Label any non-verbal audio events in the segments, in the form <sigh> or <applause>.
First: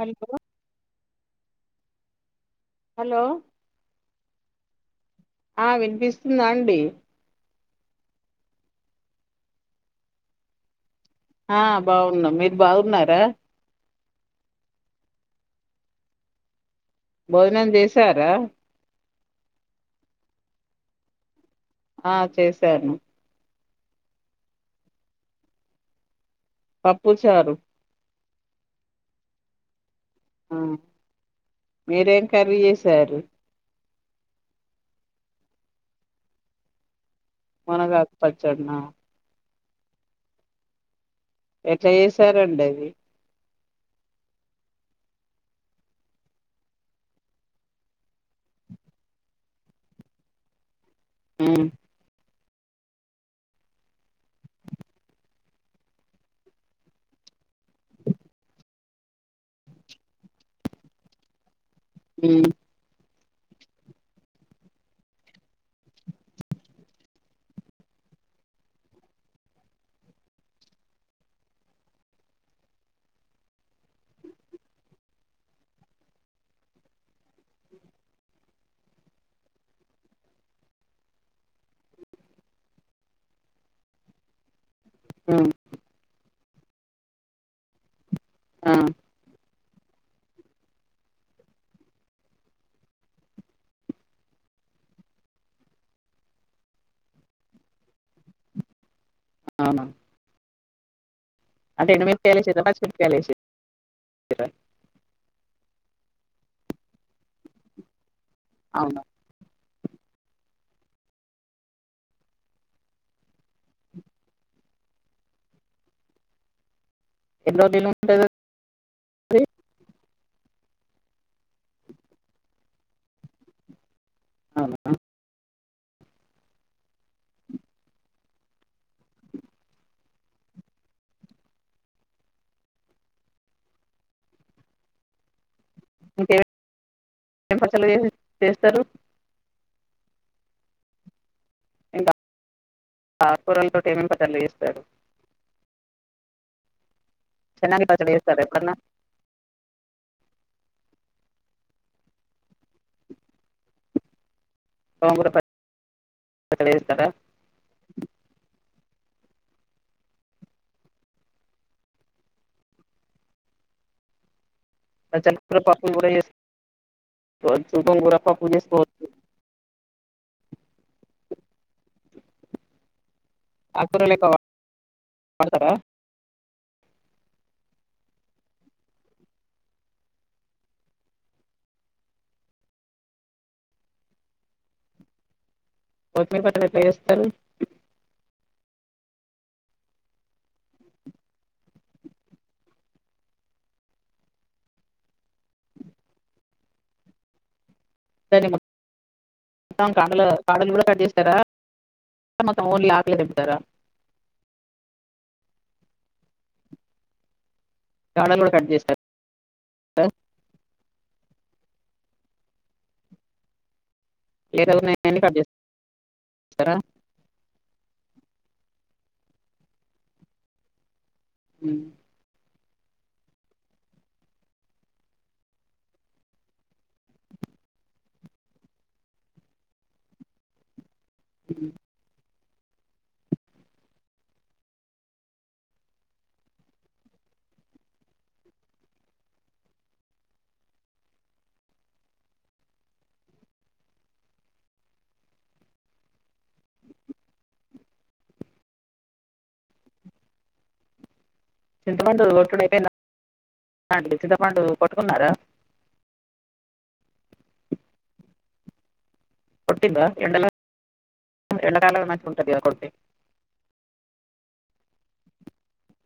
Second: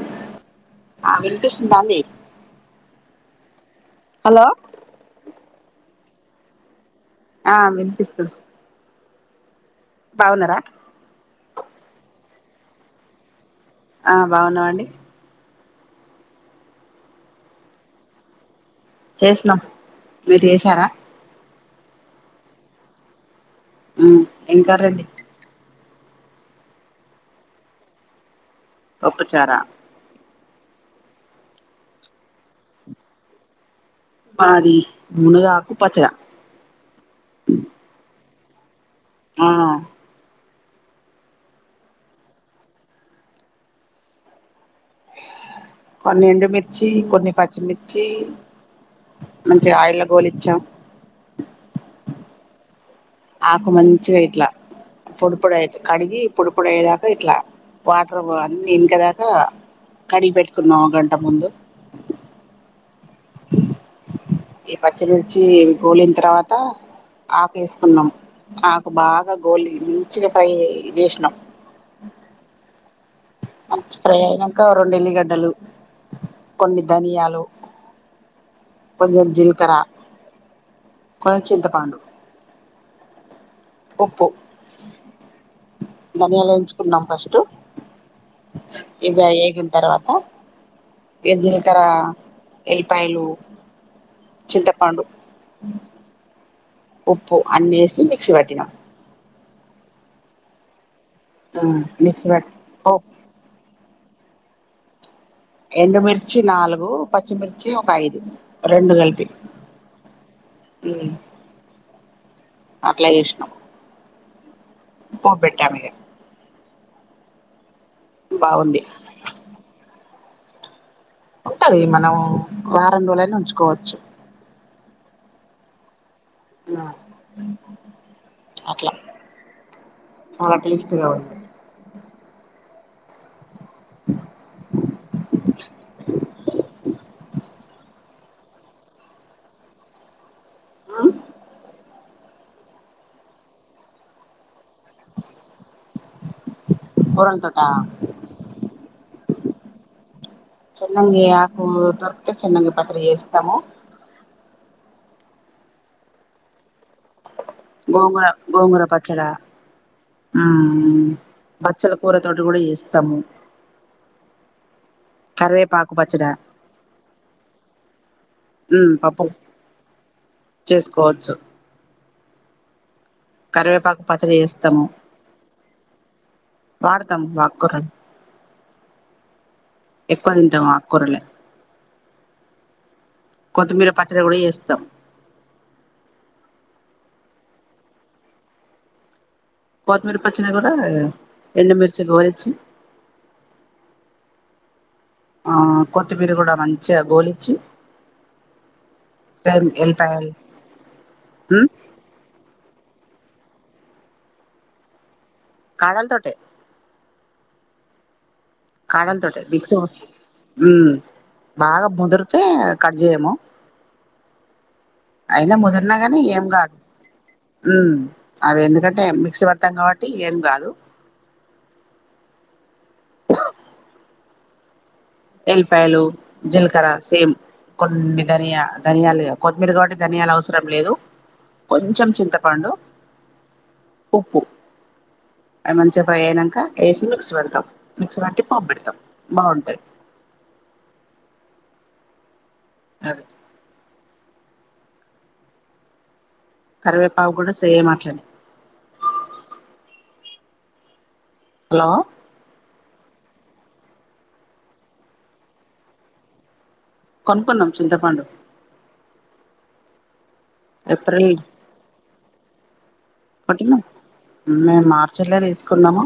Hello ఆ వినిపిస్తుందా అండి హలో హలో దండి ఆ వినిపిస్తుంది బాగున్నారా ఆ బాగున్నా మీరు బాగున్నారా ఆ బాగున్నావండి భోజనం చేసారా చేసినాం మీరు చేసారా ఆ చేశారూ ఆ ఇంకండి పప్పుచారు ఒప్పుచారా ఆ మీరేం కరీ చేసారు మాది మూనుగాకు పచ్చడ మన గాకు పచ్చడనా ఆ ఎట్లా చేసారండి అది కొన్ని ఎండుమిర్చి కొన్ని పచ్చిమిర్చి మంచిగ ఆయిలో గోలిచ్చాం ఊ ఆకు మంచిగా ఇట్లా పొడి పొడి ఐతే కడిగి పొడి పొడయ్యేదాకా ఇట్లా వాటర్ అన్నీ ఇనుకదాకా కడిగి పెట్టుకున్నాం ఒక గంట ముందు ఊ ఈ పచ్చిమిర్చి గోలిన తర్వాత ఆకు ఏసుకున్నాం ఆకు బాగా గోలి మంచిగా ఫ్రై చేసినం మంచి ఫ్రై అయినాక రెండు ఎల్లిగడ్డలు కొన్ని ధనియాలు కొంచెం జీలకర్ర కొంచెం చింతపండు ఉప్పు ఊ ధనియాలేయించుకున్నాం ఫస్ట్ ఆ ఇవ ఏగిం తర్వాత జీలకర్ర ఎల్లిపాయలు చింతపండు ఉప్పు అన్ని వేసి మిక్సీ పట్టినాం అవునా అంటే మిక్సీ ఎండుమిరపకాయ లేసి పట్టి తర్వాత పచ్చిమిరపకాయ లేేసి <unintelligible> ఎండుమిర్చి నాలుగు పచ్చిమిర్చి ఒక ఐదు రెండు అవునా కలిపి అట్లా ఇష్టం పోపు బెట్టాములె ఎన్నో దినం బావుంది ఉంటాది మనం వారం రోజులైనా ఉంచుకోవచ్చు అవునా ఆ అట్లా చాలా టేస్ట్ గా ఉంది ఇంకేం పెంపచలు చేస్తరు ఆ ఇంకా ఆకుకూరలతోటి ఏమేం పచ్చళ్ళు చేస్తారు కూరల తోట చిన్నంగి పచ్చడి చేస్తారా ఎప్పుడన్నా చిన్నంగి ఆకు దొరికితే చిన్నంగి పచ్చడి చేస్తాము <unintelligible> స్తారా గోంగూర గోంగూర పచ్ ఇక్కడ ఊ ఊ బచ్చల కూర తోటి కూడా చేస్తము ఆ <unintelligible> పప్పు కూడా చేసుకోవచ్చు చికెన్ కూడా పప్పు మ్మ్ చేసుకోవచ్చు పప్పు చేసుకోవచ్చు కర్వేపాకు ఆకుకూర లెక్క పచ్చడి చేస్తాము వాడతారా వాడతాం ఆకుకూరలు ఎక్కువ తింటాం ఆకుకూరలే కొతిమీర పచ్చడి కూడా చేస్తాం కొత్తిమీర పచ్చడి ఎట్ల చేస్తారు కొత్తిమీర పచ్చడి కూడా ఎండమిర్చి గోలిచ్చి ఆ కొత్తిమీర కూడా మంచిగా గోలిచ్చి సరే సేమ్ మత్త కాడలు ఎల్లిపాయలు కాడలు కూడా కట్ చేస్తారా ఉమ్ మొత్తం ఊన్లి ఆక్లేదు ఇతారా కాడాల తోటే కాడలు కట్ చేస్తారా కాడాల తోటే ఉమ్ బాగా ముదిర్తే కట్ చేయము లేదా ఉన్నాయని కట్ అయినా ముదిరిన కానీ ఏం చేస్తారా కాదు అవి ఎందుకంటే మిక్స్ పడతాం కాబట్టి ఏం కాదు ఉమ్ ఎల్లిపాయలు జీలకర్ర సేమ్ కొన్ని ధనియా ధనియాలు కొత్మర కాబట్టి ధనియాలు అవసరం లేదు ఉమ్. కొంచం చింత పండు ఉప్పు అవి మంచిగా ఫ్రై అయినాక వేసి మిక్సీ పెడతాం మిక్సీ పెట్టి పాప్పు పెడతాం బాగుంటది. అదే కరివేపావు కూడా సేమ్ అట్లనే హలో చింత పండు కొట్టుడు అయిపోయిందా అండి చింతపండు కొట్టుకున్నారా కొనుకున్నాం చింతపండు కొట్టిండా ఎండల ఏప్రిల్ ఉంటది కదా కొడితే కొటినా మేము మార్చిల్లో తీసుకున్నాము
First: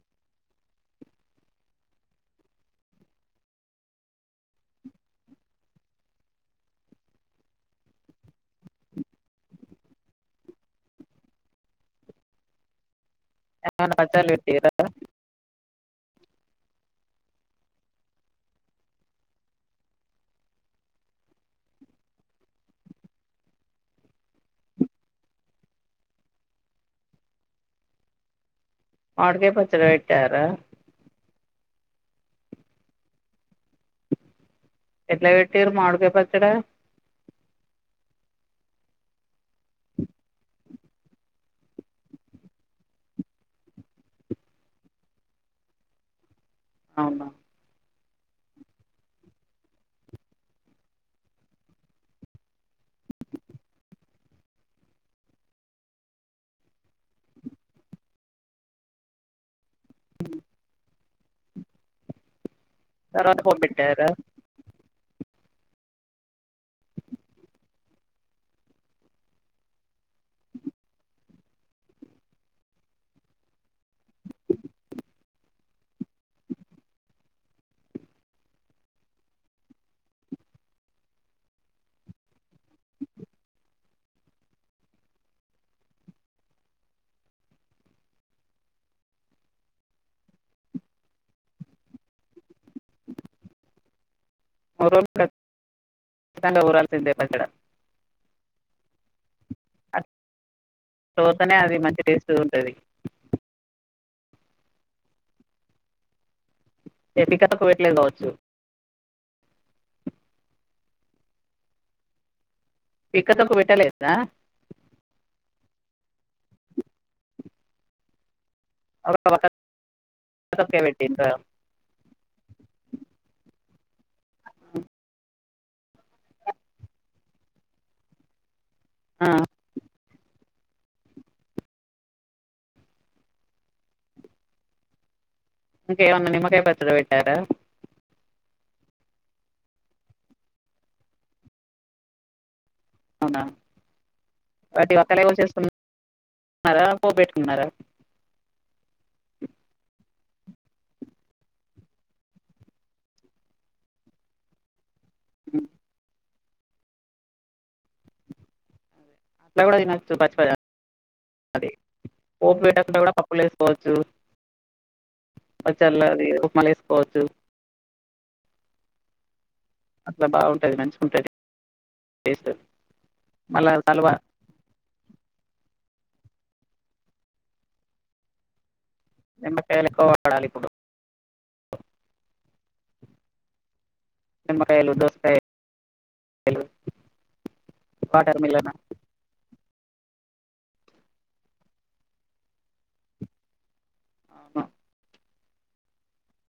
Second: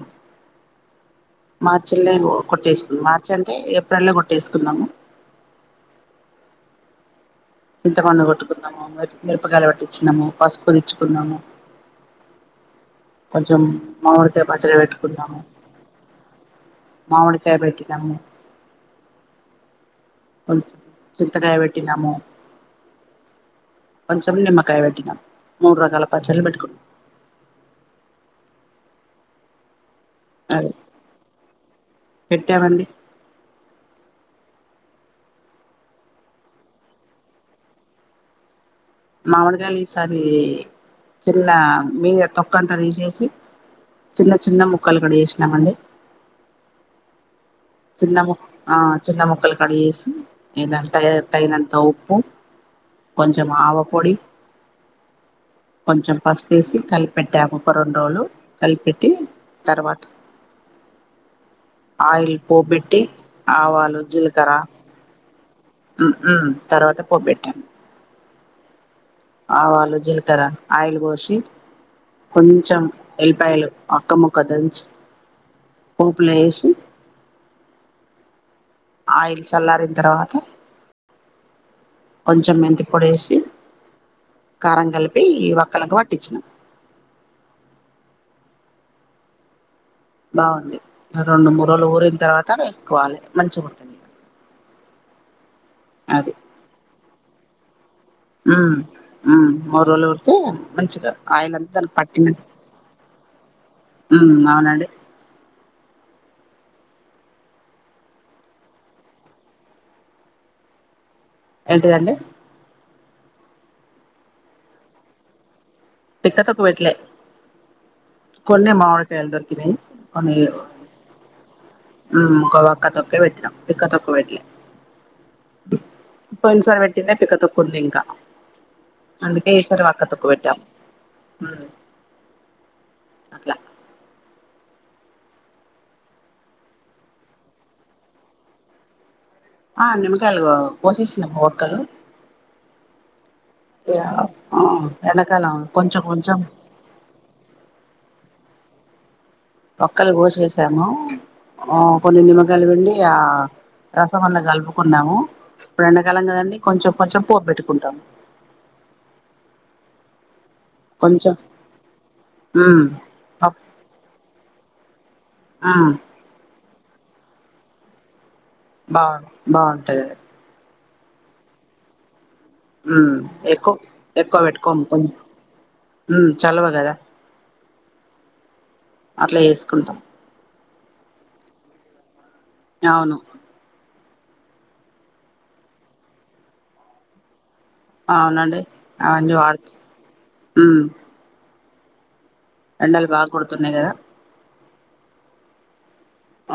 మార్చిల్లో కొట్టేసుకున్నాం మార్చి అంటే ఏప్రిల్లో కొట్టేసుకున్నాము. చింతపండు కొట్టుకున్నాము మ మిరపకాయల పట్టించినము పసుపు తెచ్చుకున్నాము కొంచెం ఏమైనా పచ్చళ్ళు మామిడికాయ పెట్టారా పచ్చడి పెట్టుకున్నాము మామిడికాయ పెట్టినము కొంచం చింతకాయ పెట్టినాము కొంచెం నిమ్మకాయ పెట్టినాము మూడు రకాల పచ్చళ్ళ పెట్టుకున్నా మామిడికాయ పచ్చడ చారా పెట్టావండి ఎట్లా పెట్టిండు మామిడికాయ పచ్చడ మామిడి కాయలు ఈసారి చిన్న మీద తొక్క అంతా తీసేసి చిన్న చిన్న ముక్కలు కట్ చేసినామండి. అవును చిన్న చిన్న ముక్కలు కడిగేసి ఏద తగినంత ఉప్పు కొంచెం ఆవపొడి కొంచెం పసుపేసి కలిపెట్టా ముప్ప రెండు రోజులు కలిపెట్టి తర్వాత ఆయిల్ పోపెట్టి తర్వాత పొప్పు ఆవాలు పెట్టారా జీలకర్ర హు హ్మ్మ్ తర్వాత పోబెట్టాను ఆవాలు జీలకర ఆయిలు పోసి కొంచెం ఎలిపాయలు అక్క ముక్క దంచి పోపులు వేసి ఆయిల్ చల్లారిన తర్వాత కొంచెం మెంతి పొడేసి కారం కలిపి ఈ వక్కలకు పట్టించినాం బాగుంది రెండు మూడు రోజులు ఊరిన తర్వాత వేసుకోవాలి మంచిగా ఉంటుంది మూరు రోజులు ఖచ్చితంగా ఉరాలి ఇదే పెట్టడ హ్మ్ మూడు రోజలు ఊరితే మంచిగా ఆయిల తోతనే అంత అది దానికి మంచి పట్టిన టేస్ట్ ఉంటది ఉ అవునండి ఎతికకు పెట్లే కావచ్చు ఏంటిదండి పిక్కతొక్క పెట్టలేదా పిక్కతొక్కు పెట్టలే కొన్ని ఒక మామిడికాయలు వక్క దొరికినాయి కొన్ని తొక్కే పెట్టిండ్రా ఒక ఒక్క తొక్కే పెట్టినాం పిక్క తొక్క్క పెట్లే పోయిన సారి పెట్టిందే పిక్క తొక్కు ఉంది ఇంకా ఆ అందుకే ఈసారి వక్క తోక్కు పెట్టాం అట్లా ఇంకా ఏమైనా నిమ్మకాయ పచ్చడి పెట్టారా ఆ నిమ్మకాయలు పోసేసిన ఒక్కలు అవునా వాటి వక్కలే వెనకాల కోసేసుకున్నారా కొంచం కొంచం పోపు పెట్టుకున్నారా ఒక్కలు కోసేసాము ఆ కొన్ని నిమ్మకాయలు పిండి ఆ రసం అల్ల కలుపుకు న్నాము ఉమ్, ఇప్పుడు ఎండాకాలం కదండి కొంచెం కొంచెం పోపు పెట్టుకుంటాము అట్ల కూడా తినొచ్చు పచ్చిపద కొంచెం అదే పోపు ఉమ్ పెట్టకుండా కూడా పప్పులు పప్ వేసుకోవచ్చు ఉమ్ పచ్చల ది ఉప్మా కొచ్చు బఆ అట్లా బాగుంటది మంచి ఉంటది టేస్ట్ మళ్ళా ఎక్కు సలువ ఎక్కువ పెట్టుకో కొంచెం హ్మ్ చలువ కదా అట్లా నిమ్మకాయలు చేసుకుంటాం ఎక్కువ పడాలి ఇప్పుడు అవును నిమ్మకాయలు దోసకాయలు వాటర్ అవునండి మిల్లన్ అవన్నీ హ్మ్ ఎండలు బాగా కొడుతున్నాయి కదా ఉ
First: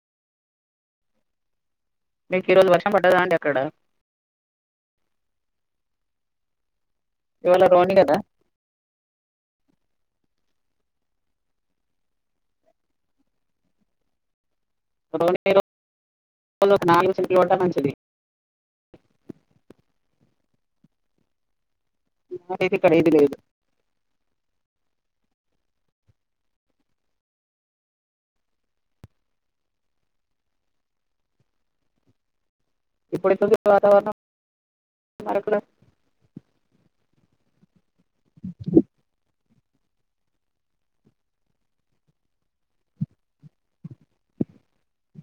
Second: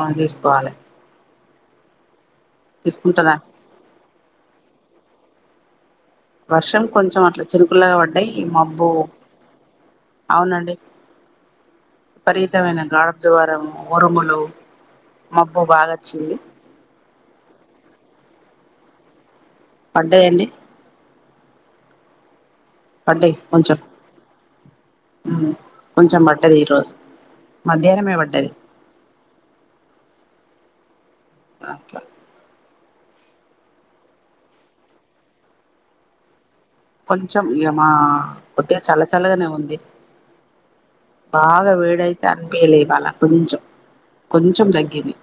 అవును తీసుకోవాలే మీకు ఈ రోజు వర్షం పడ్డదా అండి అక్కడ వర్షం కొంచెం అట్ల ఇవాళ రోని చినుకులాగా కదా పడ్డాయి మబ్బు అవునండి విపరీతమైన గాద్వరము ఉరుములు మబ్బు బాగాచ్చింది లు పడతన్నాయంటివి పడ్డాయండి హు ఐతే ఇక్కడేంది లేదు హు కొంచెం పడ్డది ఈరోజు మధ్యాహ్నమే పడ్డది అట్ల ఇప్పుడెట్లుంది వాతావరణం ఆరకుల కుంచెం ఇయ ఆ కొద్దీగ చల్ల చల్లగానే ఉంది బాగా వేడైతే అనిపియలే ఇవాళ కొంచెం కొంచెం తగ్గింది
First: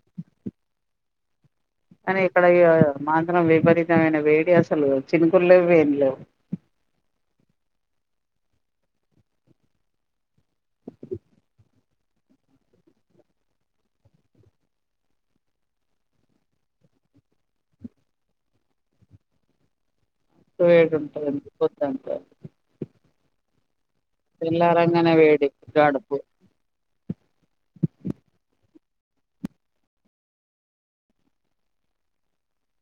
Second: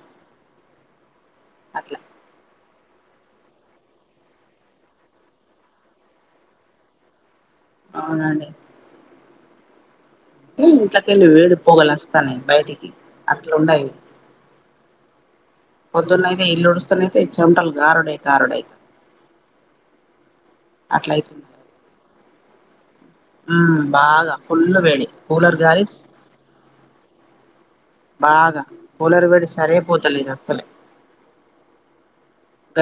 అట్లా అనిక్కడ ఇగ మాత్రం విపరీతమైన వేడి అసలు చినుకుళ్లు వేన్లేవు అవునండి ఏ ఇంట్లోకెళ్లి వేడి పోగలు వస్తాన్నాయి బయటికి అట్లున్నాయి పొద్దున్నయితే ఇల్లుడుస్తానైతే చెమటలు కారుడే కారుడే వేడుంటాది పొద్దంట హు బాగా ఫుల్ వేడి తెల్లారంగానే కూలర్ గ్యారస్ గడుపు బాగా కూలర్ వేడి సరే పోతలేద్ అసలే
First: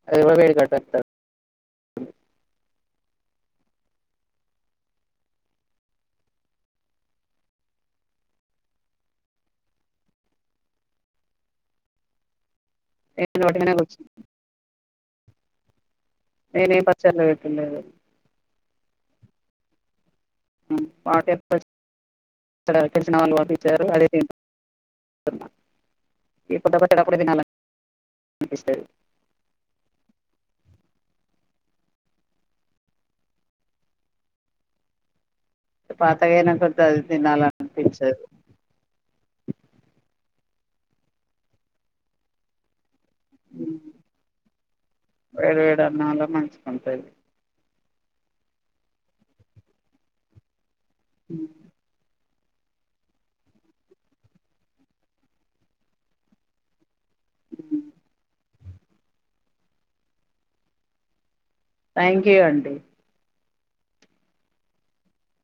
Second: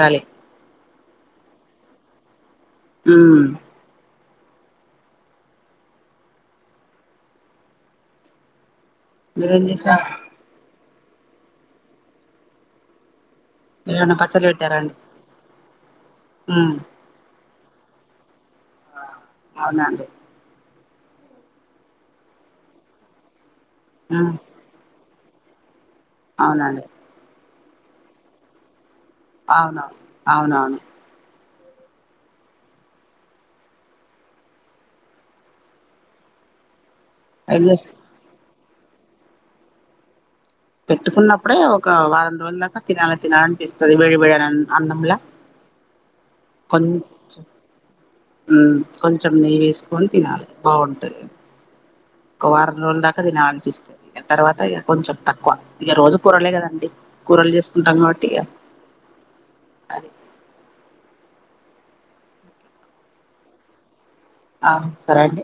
అదే వ వేడి కట్ట హు మీరెమ్ చేసారు నేను వట్టిగనే ఏమైనా పచ్చడి పెట్టారండి ఉమ్ నేనే పచ్చడిలు పెట్ పెట్టలేదు ఆ అవునా అండి పాటేసిన తేలిసినవాళ్ళు అ తెచ్చారు అడిగీ ఉమ్ పే అవునండి ఎప్పుడది అప్పుడే తినాల ఈ సైడ్ అవునవును అవునవును పాతగాఇన కొద్ది అది తినాల ఏం చేస్ అనిపించదు పెట్టుకున్నప్పుడే ఒక వారం రోజుల దాకా తినాలి తినాలినిపిస్తుంది వేడి వేడి అన్నంలా వేడి వేడి అన్నంలో మంచిగుంటది కొంచెం కొంచెం నెయ్యి వేసుకొని తినాలి బాగుంటది ఒక వారం రోజుల దాకా తినాలని ఆనిపిస్తది తర్వాత ఇక కొంచెం తక్కువ ఇక రోజు కూరలే కదండి కూరలు చేసుకుంటాం కాబట్టి అదె థ్యాంక్ యూ అండి ఆ సరే అండి